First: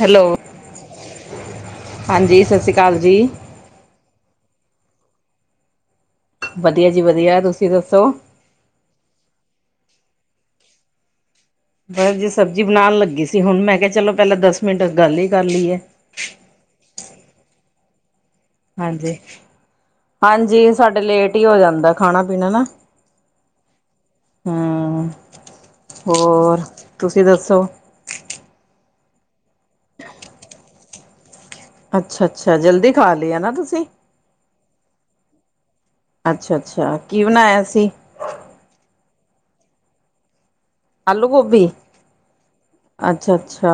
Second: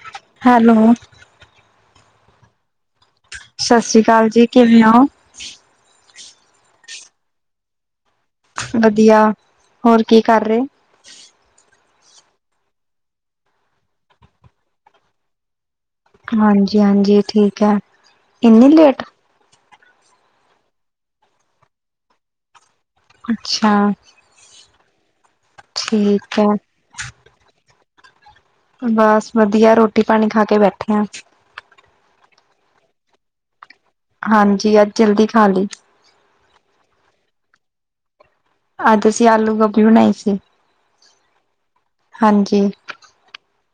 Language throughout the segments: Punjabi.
ਹੈਲੋ ਹੈਲੋ, ਹਾਂਜੀ ਸਤਿ ਸ਼੍ਰੀ ਅਕਾਲ ਜੀ। ਸਤਿ ਸ੍ਰੀ ਅਕਾਲ ਜੀ, ਕਿਵੇਂ ਹੋ? ਵਧੀਆ ਜੀ ਵਧੀਆ ਤੁਸੀਂ ਦੱਸੋ। ਵਧੀਆ ਹੋਰ ਕੀ ਕਰ ਰਹੇ ਔ। ਪਰਸ ਜੇ ਸਬਜ਼ੀ ਬਣਾਉਣ ਲੱਗੀ ਸੀ ਹੁਣ, ਮੈਂ ਕਿਹਾ ਚਲੋ ਪਹਿਲਾਂ ਦਸ ਮਿੰਟ ਗੱਲ ਹੀ ਕਰ ਲਈਏ। ਹਾਂਜੀ-ਹਾਂਜੀ, ਠੀਕ ਹੈ। ਇੰਨੀ ਲੇਟ? ਹਾਂਜੀ ਹਾਂਜੀ ਸਾਡੇ ਲੇਟ ਹੀ ਹੋ ਜਾਂਦਾ, ਖਾਣਾ ਪੀਣਾ ਨਾ। ਅੱਛਾ ਹੂ ਠੀਕ ਹੈ। ਹੋਰ ਤੁਸੀਂ ਦੱਸੋ। ਬਸ ਵਧੀਆ ਰੋਟੀ ਪਾਣੀ ਖਾ ਕੇ ਬੈਠੇ ਆ। ਅੱਛਾ ਅੱਛਾ ਜਲਦੀ ਖਾ ਲਈ ਆ ਨਾ ਤੁਸੀਂ। ਹਾਂਜੀ ਅੱਜ ਜਲਦੀ ਖਾ ਲਈ। ਅੱਛਾ ਅੱਛਾ ਕੀ ਬਣਾਇਆ ਸੀ। ਆਜ ਅਸੀਂ ਆਲੂ ਗੋਭੀ ਬਣਾਈ ਸੀ। ਆਲੂ ਗੋਭੀ। ਅੱਛਾ ਅੱਛਾ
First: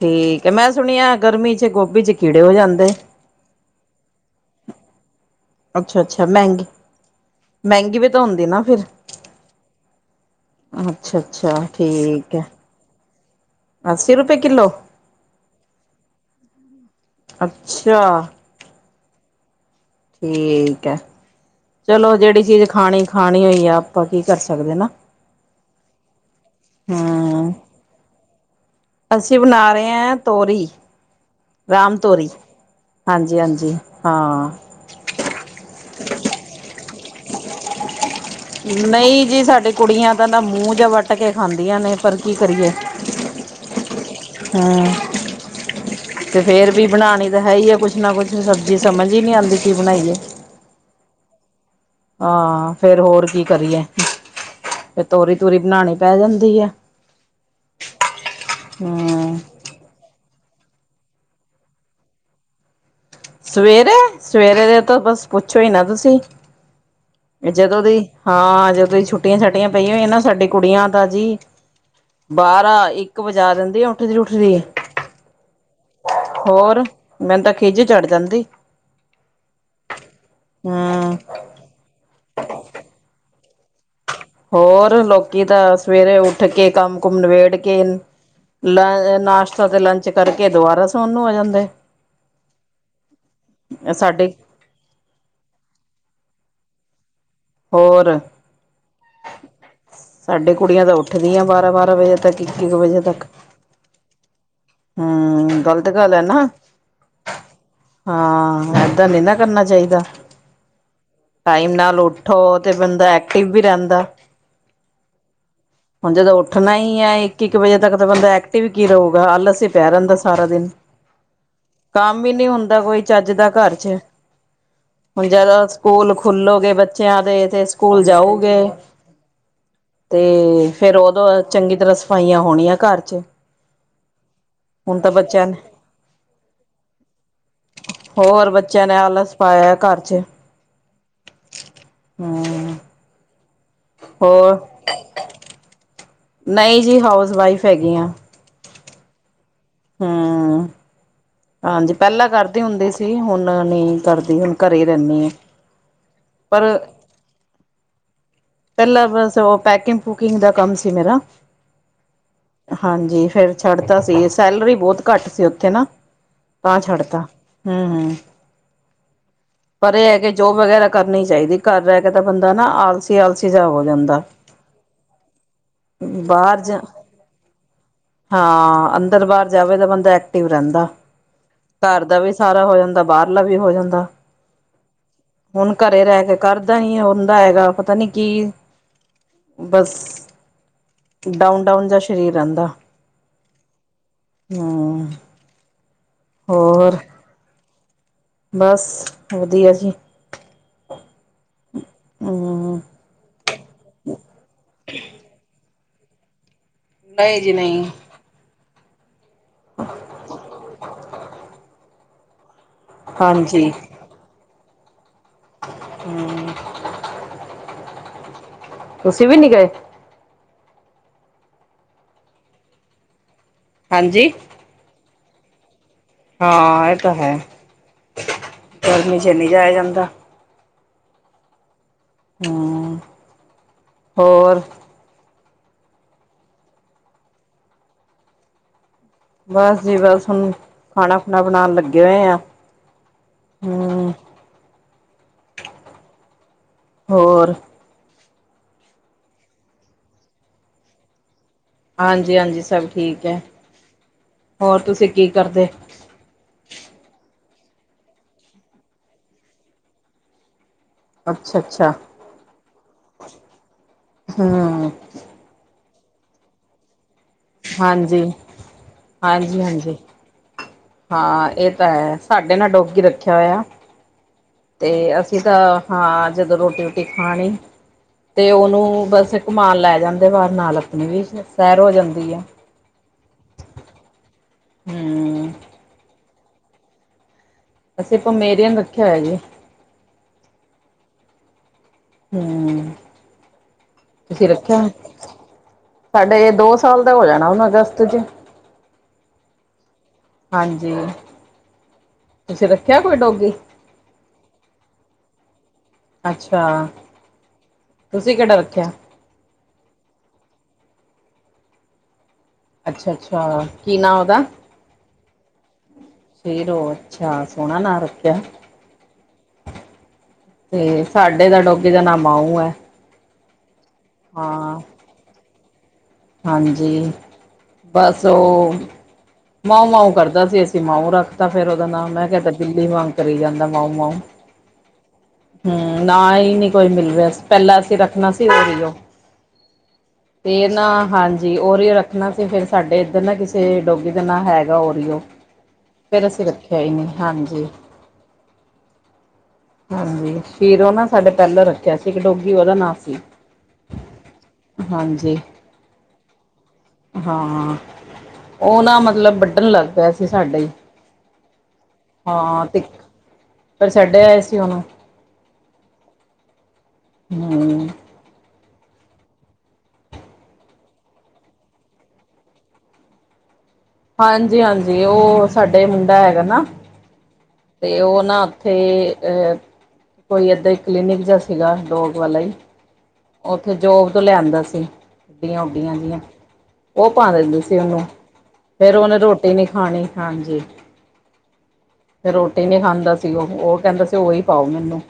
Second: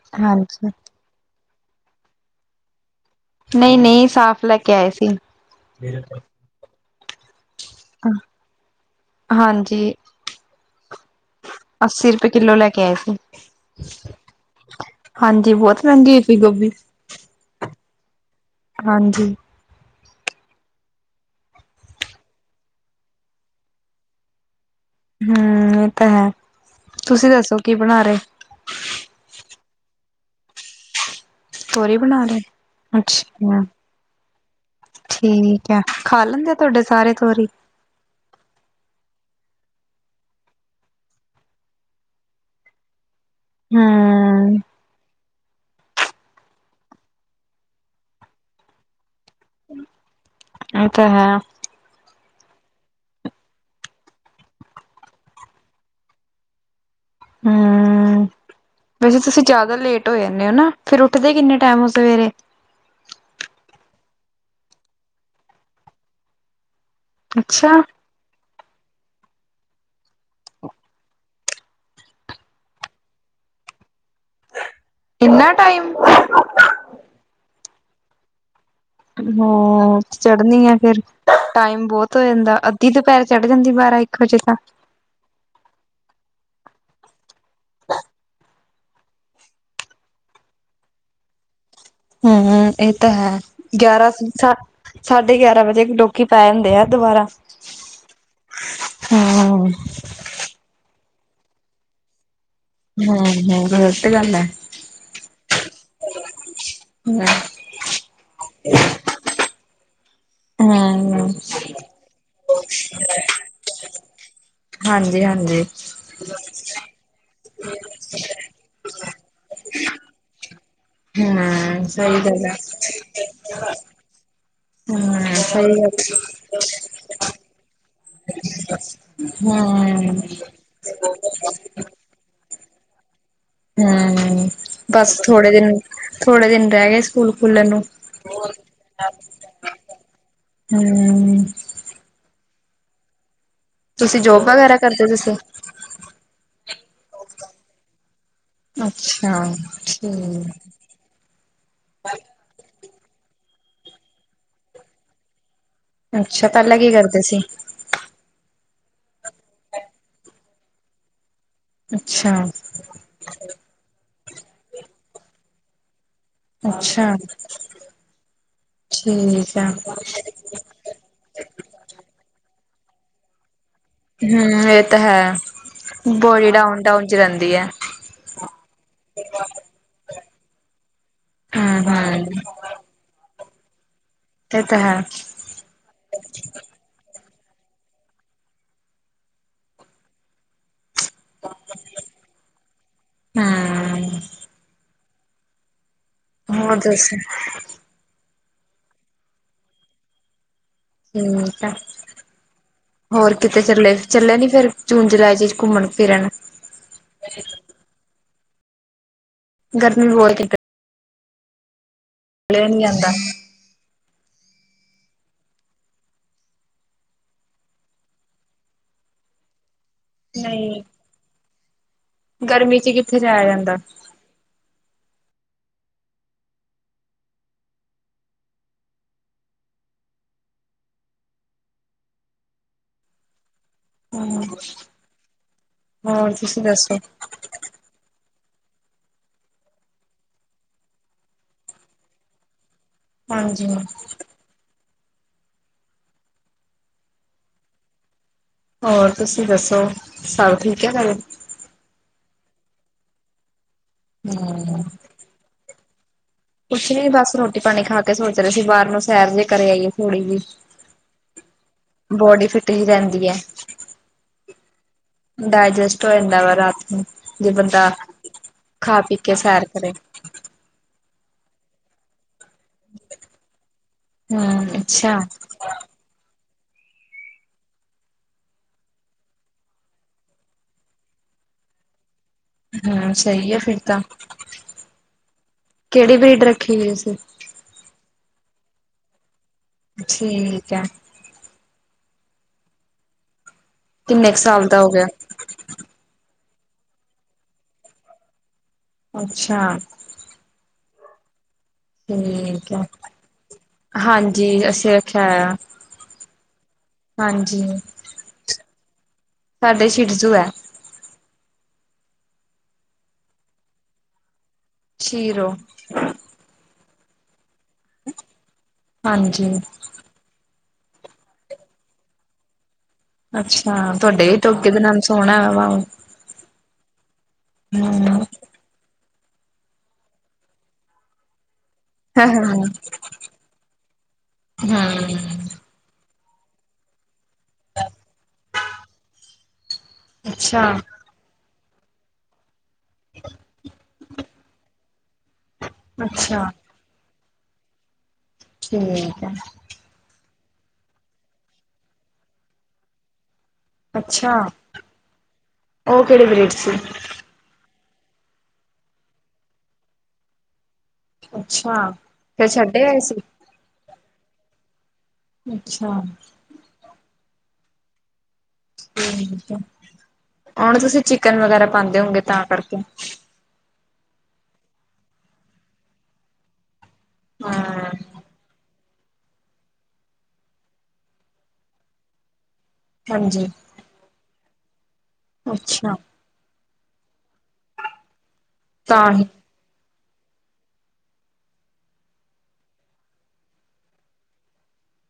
ਠੀਕ ਹੈ ਮੈਂ ਸੁਣਿਆ ਗਰਮੀ ਚ ਗੋਭੀ ਚ ਕੀੜੇ ਹੋ ਜਾਂਦੇ ਐ। ਨਹੀਂ ਨਹੀਂ ਸਾਫ਼ ਲੈ ਕੇ ਆਏ ਸੀ। ਅੱਛਾ ਅੱਛਾ ਮਹਿੰਗੇ। ਮਹਿੰਗੀ ਵੀ ਤਾਂ ਹੁੰਦੀ ਨਾ ਫਿਰ, ਹਾਂਜੀ, ਅੱਛਾ ਅੱਛਾ ਅੱਸੀ ਰੁਪਏ ਠੀਕ ਹੈ। ਕਿੱਲੋ ਲੈ ਕੇ ਆਏ ਸੀ। ਅੱਸੀ ਰੁਪਏ ਕਿੱਲੋ ਹਾਂਜੀ ਬਹੁਤ ਮਹਿੰਗੀ ਸੀ ਗੋਭੀ। ਅੱਛਾ ਹਾਂਜੀ ਠੀਕ ਹੈ। ਚਲੋ ਜਿਹੜੀ ਚੀਜ਼ ਖਾਣੀ ਖਾਣੀ ਹੋਈ ਐ, ਆਪਾਂ ਕੀ ਕਰ ਸਕਦੇ ਨਾ। ਹੂ, ਇਹ ਤਾਂ ਹੈ ਤੁਸੀਂ ਹਮ ਦੱਸੋ ਕੀ ਬਣਾ ਰਹੇ। ਅਸੀਂ ਬਣਾ ਰਹੇ ਐ, ਤੋਰੀ। ਤੋਰੀ ਬਣਾ ਰੇ, ਹਾਂਜੀ ਅੱਛਾ ਹਾਂਜੀ ਹਾਂ ਠੀਕ ਹੈ, ਖਾ ਲੈਂਦੇ ਆ ਤੁਹਾਡੇ। ਸਾਰੇ ਤੋਰੀ ਨਹੀਂ ਜੀ ਸਾਡੇ ਕੁੜੀਆਂ ਤੇ ਨਾ, ਮੂੰਹ ਜੇਹਾ ਵੱਟ ਕੇ ਖਾਂਦੀਆਂ ਨੇ ਪਰ ਕੀ ਕਰੀਏ। ਹਮ ਹਾਂ ਤੇ ਫੇਰ ਵੀ ਬਣਾਉਣੀ ਤਾਂ ਹੈ ਹੀ ਆ ਕੁਛ ਨਾ ਕੁਛ ਸਬਜ਼ੀ ਸਮਝ ਹੀ ਨੀ ਆਉਂਦੀ ਸੀ ਬਣਾਈਏ ਇਹ ਤਾਂ ਹੈ। ਹਾਂ। ਫੇਰ ਹੋਰ ਕੀ ਕਰੀਏ, ਫਿਰ ਤੋਰੀ- ਤੂਰੀ ਬਣਾਉਣੀ ਪੈ ਜਾਂਦੀ ਐ। ਹੂੰ ਵੈਸੇ ਹਮ ਤੁਸੀਂ ਜ਼ਿਆਦਾ ਲੇਟ ਹੋ ਜਾਂਦੇ ਹੋ ਨਾ ਫਿਰ ਉੱਠਦੇ ਕਿੰਨੇ ਟਾਈਮ ਸਵੇਰੇ ਸਵੇਰੇ ਸਵੇਰੇ ਦੇ ਤਾਂ ਬਸ ਪੁੱਛੋ ਹੀ ਨਾ ਤੁਸੀਂ ਅੱਛਾ ਜਦੋਂ ਦੀ ਹਾਂ ਜਦੋਂ ਛੁੱਟੀਆਂ ਛੁੱਟੀਆਂ ਪਈਆਂ ਹੋਈ ਨਾ ਸਾਡੇ ਕੁੜੀਆਂ ਤਾਂ ਜੀ ਬਾਹਾਰ ਇੱਕ ਵਜਾ ਦਿੰਦੇ। ਉੱਠਦੀ ਉੱਠਦੀ ਹੈ ਇੰਨਾ ਟਾਈਮ ਹੋਰ ਮੈਨੂੰ ਤਾਂ ਖੀਝ ਚੜ ਜਾਂਦੀ। ਹਾਂ ਚੜ੍ਹਨੀ ਆ ਫੇਰ ਹਮ ਟਾਈਮ ਬਹੁਤ ਹੋ ਜਾਂਦਾ। ਅੱਧੀ ਦੁਪਹਿਰ ਚੜ ਜਾਂਦੀ ਬਾਰਾਂ-ਇਕ ਹੋਰ ਲੋਕੀ ਤਾਂ ਸਵੇਰੇ ਉੱਠ ਉੱਠ ਕੇ ਕੰਮ ਕੁਮ ਨਿਬੇੜ ਕੇ, ਨਾਸ਼ਤਾ ਤੇ ਲੰਚ ਕਰਕੇ ਦੁਬਾਰਾ ਸੋਣ ਨੂੰ ਹੋ ਜਾਂਦੇ। ਹੂੰ ਹੂੰ ਇਹ ਤਾਂ ਹੈ ਗਿਆਰਾਂ ਸਾਡੇ ਸਾ ਸਾਢੇ ਗਿਆਰਾਂ ਵਜੇ ਲੋਕੀ ਪੈ ਜਾਂਦੇ ਐ ਦੁਬਾਰਾ ਹੋਰ ਹਮ ਸਾਡੇ ਕੁੜੀਆਂ ਦਾ ਉੱਠ ਉੱਠਦੀਆਂ ਬਾਰਾਂ ਬਾਰਾਂ ਵਜੇ ਤੱਕ ਈ ਹੂੰ ਹੂੰ ਗੱਲਤ ਗੱਲ ਹੈ। ਹੂੰ ਗਲਤ ਗੱਲ ਹੈ ਨਾ ਹਮ ਹਾਂ ਏਦਾਂ ਨੀ ਨਾ ਕਰਨਾ ਚਾਹੀਦਾ। ਦਾ ਹਮ ਟਾਈਮ ਨਾਲ ਉੱਠੋ ਤੇ ਬੰਦਾ ਐਕਟਿਵ ਵੀ ਰਹਿੰਦਾ। ਹਾਂਜੀ ਹਾਂਜੀ ਹੁਣ ਜਦੋਂ ਉੱਠਣਾ ਹੀ ਹੈ ਇੱਕ ਇੱਕ ਵਜੇ ਤੱਕ ਤਾਂ ਬੰਦਾ ਐਕਟਿਵ ਕੀ ਰਹੋ ਪ ਆਲਸ ਤੇ ਪਿਆ ਰਹਿੰਦਾ ਸਾਰਾ ਦਿਨ ਹੂੰ ਸਹੀ ਕੰਮ ਵੀ ਗੱਲ ਨੀ ਹੈ ਹੁੰਦਾ ਕੋਈ ਚੱਜ ਦਾ ਘਰ ਚ ਹੁਣ ਹੂੰ ਜਦੋਂ ਸਹੀ ਗੱਲ ਸਕੂਲ ਖੁੱਲੋਗੇ ਬੱਚਿਆਂ ਦੇ ਤੇ ਸਕੂਲ ਜਾਊਗੇ ਹੂੰ ਤੇ ਫੇਰ ਦੋਂ ਚੰਗੀ ਤਰ੍ਹਾਂ ਸਫਾਈਆਂ ਹੋਣੀਆਂ ਘਰ ਚ ਹੂੰ ਹੁਣ ਤਾਂ ਬਸ ਬੱਚਿਆਂ ਥੋੜੇ ਨੇ ਦਿਨ ਥੋੜੇ ਦਿਨ ਰਹਿ ਗਏ ਸਕੂਲ ਖੁਲਣ ਨੂੰ ਹੋਰ ਬੱਚਿਆਂ ਨੇ ਆਲਸ ਪਾਇਆ ਘਰ ਚ ਹੂੰ [unintelligible] ਤੁਸੀਂ ਜੋਬ ਹੋਰ ਵਗੈਰਾ ਕਰਦੇ ਤੁਸੀਂ ਨਹੀਂ ਜੀ ਹਾਊਸ ਵਾਈਫ ਹੈਗੀ ਆ ਅੱਛਾ ਠੀਕ ਹਮ ਹਾਂਜੀ ਪਹਿਲਾਂ ਕਰਦੇ ਹੁੰਦੇ ਸ [unintelligible] ਹੁਣ ਨਹੀਂ ਕਰਦੀ ਹੁਣ ਘਰੇ ਰਹਿੰਨੀ ਏ ਅੱਛਾ ਪਹਿਲਾਂ ਕੀ ਕਰਦੇ ਸੀ ਪਹਿਲਾਂ ਬਸ ਉਹ ਪੈਕਿੰਗ ਫੂਕਿੰਗ ਦਾ ਕੰਮ ਸੀ ਮੇਰਾ ਅੱਛਾ ਹਾਂਜੀ ਫੇਰ ਛੱਡਤਾ ਸੀ ਸੈਲਰੀ ਬਹੁਤ ਘੱਟ ਸੀ ਉੱਥੇ ਨਾ ਤਾਂ ਅੱਛਾ ਛੱਡਤਾ ਹਮ ਹਮ ਠੀਕ ਆ ਪਰ ਇਹ ਹੈ ਕਿ ਜੋਬ ਵਗੈਰਾ ਕਰਨੀ ਚਾਹੀਦੀ ਘਰ ਰਹਿ ਕੇ ਤਾਂ ਬੰਦਾ ਨਾ ਆਲਸ ਸ਼ਿਆਲਸੀ ਜਾ ਜਾਂਦਾ ਹੂੰ ਇਹ ਤਾਂ ਹੈ ਬੋਡੀ ਬਾਹਰ ਜਾ ਡਾਊਨ ਡਾਊਨ ਚ ਰਹਿੰਦੀ ਹੈ ਹਾਂ ਅੰਦਰ ਬਾਹਰ ਜਾਵੇ ਤਾਂ ਬੰਦਾ ਐਕਟਿਵ ਰਹਿੰਦਾ ਹੂੰ ਘਰ ਦਾ ਵੀ ਹੂੰ ਸਾਰਾ ਹੋ ਜਾਂਦਾ ਬਾਹਰ ਪਲਾ [unintelligible] ਵੀ ਹੋ ਜਾਂਦਾ ਇਹ ਤਾਂ ਹੈ ਹੁਣ ਘਰੇ ਰਹਿ ਕੇ ਕਰਦਾ ਹੀ ਉਹ [unintelligible] ਹੈਗਾ [unintelligible] ਤਾ ਨੀ ਕਿ ਬਸ ਡਾਊਨ ਡਾਊਨ ਜਾ ਸਰੀਰ ਰਹਿੰਦਾ ਹੂੰ ਹਮ ਹੋਰ ਦੱਸ ਬਸ ਵਧੀਆ ਜੀ [unintelligible] ਠੀਕ ਹੈ ਹੂੰ ਹੋਰ ਕਿਤੇ ਚੱਲੇ ਚੱਲਿਆ ਨੀ ਫੇਰ ਜੂਨ ਜੁਲਾਈ ਚ ਘੁੰਮਣ ਫਿਰਣ ਨਹੀਂ ਜੀ ਨਹੀਂ ਗਰਮੀ ਬਇ ਕਿਟ [unintelligible] ਕਲਿਆ ਨਹੀਂ ਜਾਂਦਾ ਹਾਂਜੀ [unintelligible] ਤੁਸੀਂ ਵੀ ਨੀ ਗਏ ਨਹੀਂ ਗਰਮੀ ਚ ਕਿੱਥੇ ਜਾਇਆ ਜਾਂਦਾ ਹਾਂਜੀ ਹਾਂ ਇਹ ਤਾਂ ਹੈ ਗਰਮੀ ਚ ਨਹੀਂ ਜਾਇਆ ਜਾਂਦਾ ਹਮ ਹਮ ਹੋਰ ਤੁਸੀਂ ਦੱਸੋ ਬਸ ਜੀ ਬਸ ਹੁਣ ਖਾਣਾ ਖੁਣਾ ਬਣਾਉਣ ਲੱਗੇ ਹੋਏ ਆ ਹਾਂਜੀ ਹਾਂ ਹੂੰ ਹੋਰ ਹੋਰ ਤੁਸੀਂ ਦੱਸੋ ਸਭ ਠੀਕ ਹੈ ਘਰੇ ਹਾਂਜੀ-ਹਾਂਜੀ ਸਭ ਠੀਕ ਹੈ। ਹੋਰ ਹਮ ਤੁਸੀਂ ਕੀ ਕਰਦੇ? ਕੁਛ ਨੀ ਬਸ ਰੋਟੀ ਪਾਣੀ ਖਾ ਕੇ ਸੋਚ ਰਹੇ ਸੀ ਬਾਹਰ ਨੂੰ ਸੈਰ ਜੇਹੇ ਕਰ ਆਈਏ ਥੋੜ੍ਹੀ ਜੀ, ਅੱਛਾ ਅੱਛਾ ਬੋਡੀ ਫਿਟ ਹੀ ਰਹਿੰਦੀ ਹੈ ਹੂੰ ਡਾਇਜਸਟ ਦਾ ਵੇ ਰਾਤ ਨੂੰ ਜੇ ਬੰਦਾ ਹਾਂਜੀ ਖਾ ਪੀ ਕੇ ਹਾਂਜੀ ਸੈਰ ਕਰੇ, ਹਾਂਜੀ ਹਾਂ ਇਹ ਤਾਂ ਹੈ ਸਾਡੇ ਨਾਲ ਡੋਗੀ ਰੱਖਿਆ ਹੋਇਆ। ਹਮ ਤੇ ਅੱਛਾ ਅਸੀਂ ਤਾਂ ਹਾਂ, ਜਦੋਂ ਰੋਟੀ ਰੋਟੀ ਖਾਣੀ ਤੇ ਉਹਨੂੰ ਬਸ ਇੱਕ ਕਮਾਨ ਲੈ ਜਾਂਦੇ ਬਾਹਾਰ ਨਾਲ ਆਪਣੀ ਵੀ ਸੈਰ ਹੋ ਜਾਂਦੀ ਆ। ਹਾਂ, ਸਹੀ ਹੈ ਫਿਰ ਤਾਂ ਹੂੰ ਕਿਹੜੀ ਬਰੀਡ ਈ ਹੋਈ ਸੀ। ਅਸੀਂ ਪਮੇਰੀਅਨ ਰੱਖਿਆ ਹੋਇਆ ਜੀ। ਠੀਕ ਹੈ। ਹੂੰ, ਕਿੰਨੇ ਕੁ ਤੁਸੀਂ ਸਾਲ ਦਾ ਰੱਖਿਆ? ਹੋ ਗਿਆ ਸਾਡੇ, ਦੋ ਸਾਲ ਦਾ ਹੋ ਜਾਣਾ ਉਹਨੂੰ ਅਗਸਤ ਚ, ਅੱਛਾ, ਹਾਂਜੀ, ਤੁਸੀਂ ਠੀਕ ਹੈ ਰੱਖਿਆ ਕੋਈ ਡੋਗੀ ਹਾਂਜੀ, ਹੈ [unintelligible] ਅੱਛਾ, ਤੁਸੀਂ ਕਿਹੜਾ ਰੱਖਿਆ? ਸਾਡੇ ਛਿਟਜੂ ਹੈ। ਅੱਛਾ-ਅੱਛਾ, ਕੀ ਨਾਂ ਉਹਦਾ? ਸ਼ੀਰੋ, ਸ਼ੇਰੋ ਅੱਛਾ, ਸੋਹਣਾਂ ਨਾ ਰੱਖਿਆ। ਹਾਂਜੀ ਤੇ ਸਾਡੇ ਦਾ ਡੋਗੀ ਦਾ ਨਾ ਮਾਊ ਹੈ। ਅੱਛਾ, ਹਾਂ ਤੁਹਾਡੇ ਵੀ ਡੋਗੀ ਦੇ ਹਾਂ ਨਾਮ ਸੋਹਣਾ ਮਾਊ, ਹਾਂਜੀ ਹਮ ਬਸ ਉਹ, ਮਾਊ ਮਾਊ ਕਰਦਾ ਸੀ ਅਸੀਂ ਮਾਊ ਰੱਖਦਾ। ਫੇਰ ਉਹਦਾ ਨਾ ਮੈਂ ਕਿਹਾ ਬਿਲੀ ਵਾਂਗ ਕਰੀ ਜਾਂਦਾ ਮਾਊ-ਮਾਊ ਹਮ ਹੂੰ, ਨਾ ਹੀ ਨੀ ਕੋਈ ਮਿਲ ਰਿਹਾ। ਪਹਿਲਾਂ ਅਸੀਂ ਰੱਖਣਾ [unintelligible] ਅੱਛਾ, ਜੀ ਔਰੀਓ ਰੱਖਣਾ ਸੀ ਫਿਰ, ਸਾਡੇ ਇੱਧਰ ਨਾ ਕਿਸੇ ਡੋਗੀ ਦਾ ਨਾਂ ਹੈਗਾ ਔਰੀਓ ਫੇਰ ਅਸੀਂ ਅੱਛਾ ਰੱਖਿਆ ਹੀ ਨੀ, ਹਾਂਜੀ, ਠੀਕ ਆ। ਫੇਰ ਉਹ ਨਾ ਸਾਡੇ ਪਹਿਲੋਂ ਰੱਖਿਆ ਸੀ ਇੱਕ ਡੋਗੀ ਉਹਦਾ ਨਾਂ ਸੀ। ਅੱਛਾ, ਹਾਂਜੀ ਕਿਹੜੇ ਬਰੇਟ ਸੀ? ਹ, ਉਹ ਨਾ ਮਤਲਬ, ਵੱਢਣ ਲੱਗ ਪਿਆ ਸੀ ਸਾਡੇ ਛੀ। ਹਾਂ ਤੇ, ਫੇਰ ਛੱਡਿਆ ਆਏ ਸੀ ਉਹਨੂੰ। ਅੱਛਾ। ਹੂੰ। ਓਹਨੂੰ, ਤੁਸੀਂ ਚਿਕਨ ਵਗੈਰਾ, ਪਾਂਦੇ ਹੋਗੇ ਤਾਂ ਕਰਕੇ। ਹਾਂਜੀ-ਹਾਂਜੀ ਉਹ ਸਾਡੇ ਮੁੰਡਾ ਹੈਗਾ ਨਾ ਹਾਂ ਤੇ ਉਹ ਨਾ ਉੱਥੇ ਅਹ ਕੋਈ ਏਦਾਂ ਹੀ ਕਲੀਨਿਕ ਜਾਂ ਸੀਗਾ ਡੋਗ ਵਾਲਾ ਹੀ ਹਾਂਜੀ ਉੱਥੇ ਜੋਬ ਤੋਂ ਲਿਆਂਦਾ ਸੀ ਅਤੇ ਗਡੀਆਂ ਉੱਡੀਆਂ ਅੱਛਾ ਗਇਆ ਉ ਪਾ ਦਿੰਦੀ ਸੀ ਉਹਨੂੰ ਫੇਰ ਤਾਂ ਉਹਨੇ ਹੀ ਰੋਟੀ ਨੀ ਖਾਣੀ। ਹਾਂਜੀ। ਫੇਰ ਰੋਟੀ ਨੀ ਖਾਂਦਾ ਸੀ ਉਹ ਉਹ ਕਹਿੰਦਾ ਸੀ ਉਹੀ ਪਾਓ ਮੈਨੂੰ।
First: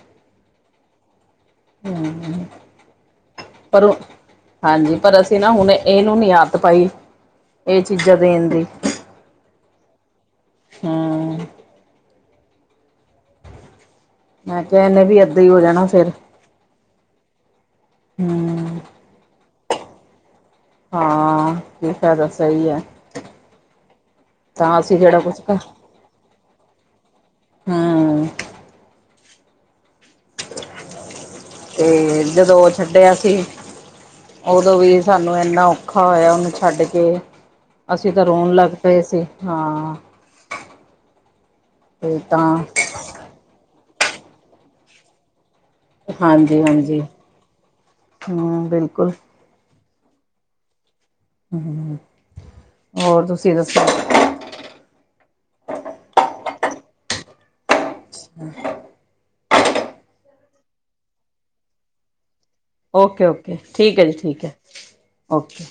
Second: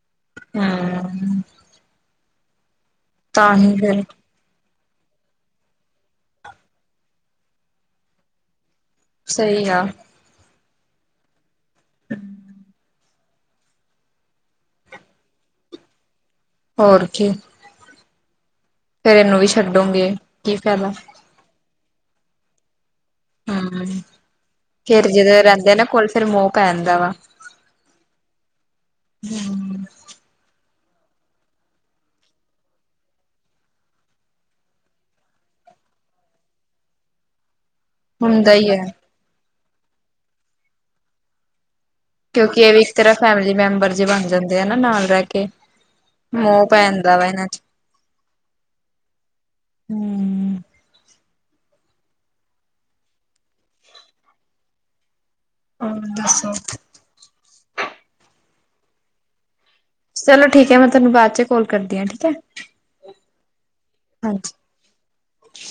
ਹੂੰ। ਹੂੰ। ਤਾਂਹੀ ਫੇਰ। ਹਾਂਜੀ, ਪਰ ਅਸੀਂ ਨਾ ਹੁਣ ਇਹਨੂੰ ਨੀ ਆਦਤ ਪਾਈ ਇਹ ਚੀਜ਼ਾਂ ਦੇਣ ਦੀ। ਸਹੀ ਆਂ। ਹੂੰ। ਹੂੰ। ਮੈਂ ਕਿਹਾ ਐਨੇ ਵੀ ਏਦਾਂ ਹੀ ਹੋ ਜਾਣਾ ਫੇਰ। ਹੋਰ ਕੀ। ਹੂੰ। ਫਿਰ ਇਹ ਨੂੰ ਛੱਡੋਗੇ। ਕੀ ਫਾਇਦਾ ਹਾਂ ਇਹ ਫਾਇਦਾ ਸਹੀ ਐ। ਹੂੰ, ਕੇਹੜੀ ਕੁਛ ਜਗਹ ਕਰ ਰਹਿੰਦੇ ਨਾ, ਕੋਲ ਫੇਰ ਮੋਹ ਪੈ ਜਾਂਦਾ ਵਾ। ਹੂੰ ਹੂੰ ਤੇ ਜਦੋਂ ਉਹ ਛੱਡਿਆ ਸੀ ਉਦੋਂ ਵੀ ਸਾਨੂੰ ਇੰਨਾ ਔਖਾ ਹੋਇਆ ਉਹਨੂੰ ਛੱਡ ਕੇ। ਅਸੀਂ ਤਾਂ, ਹੁੰਦਾ ਰੋਣ ਹੀ ਲੱਗ ਹੈ ਪਏ ਸੀ। ਹਾਂ। ਤੇ ਤਾਂ ਕਿਉਂਕਿ, ਇਹ ਵੀ ਇੱਕ ਤਰ੍ਹਾਂ ਫੈਮਿਲੀ ਮੈਂਬਰ ਜੇ ਬਣ ਜਾਂਦੇ ਆ ਨਾ ਨਾਲ ਰਹਿ ਕੇ। ਹਾਂਜੀ, - ਮੋਹ ਪੈ ਹਾਂਜੀ। ਜਾਂਦਾ ਵਾ ਇਹਨਾਂ ਚ ਹੂੰ ਬਿਲਕੁਲ। ਹੂੰ, ਹੋਰ ਤੁਸੀਂ ਦੱਸੋ? ਹੂੰ, ਦੱਸੋ? ਹੂੰ, ਚਲੋ ਠੀਕ ਹੈ ਮੈਂ ਤੁਹਾਨੂੰ ਬਾਅਦ 'ਚ ਕੋਲ ਕਰਦੀ ਹਾਂ ਠੀਕ ਹੈ। ਓਕੇ, ਓਕੇ ਠੀਕ ਹੈ ਜੀ ਹਾਂਜੀ ਠੀਕ ਹੈ ਓਕੇ,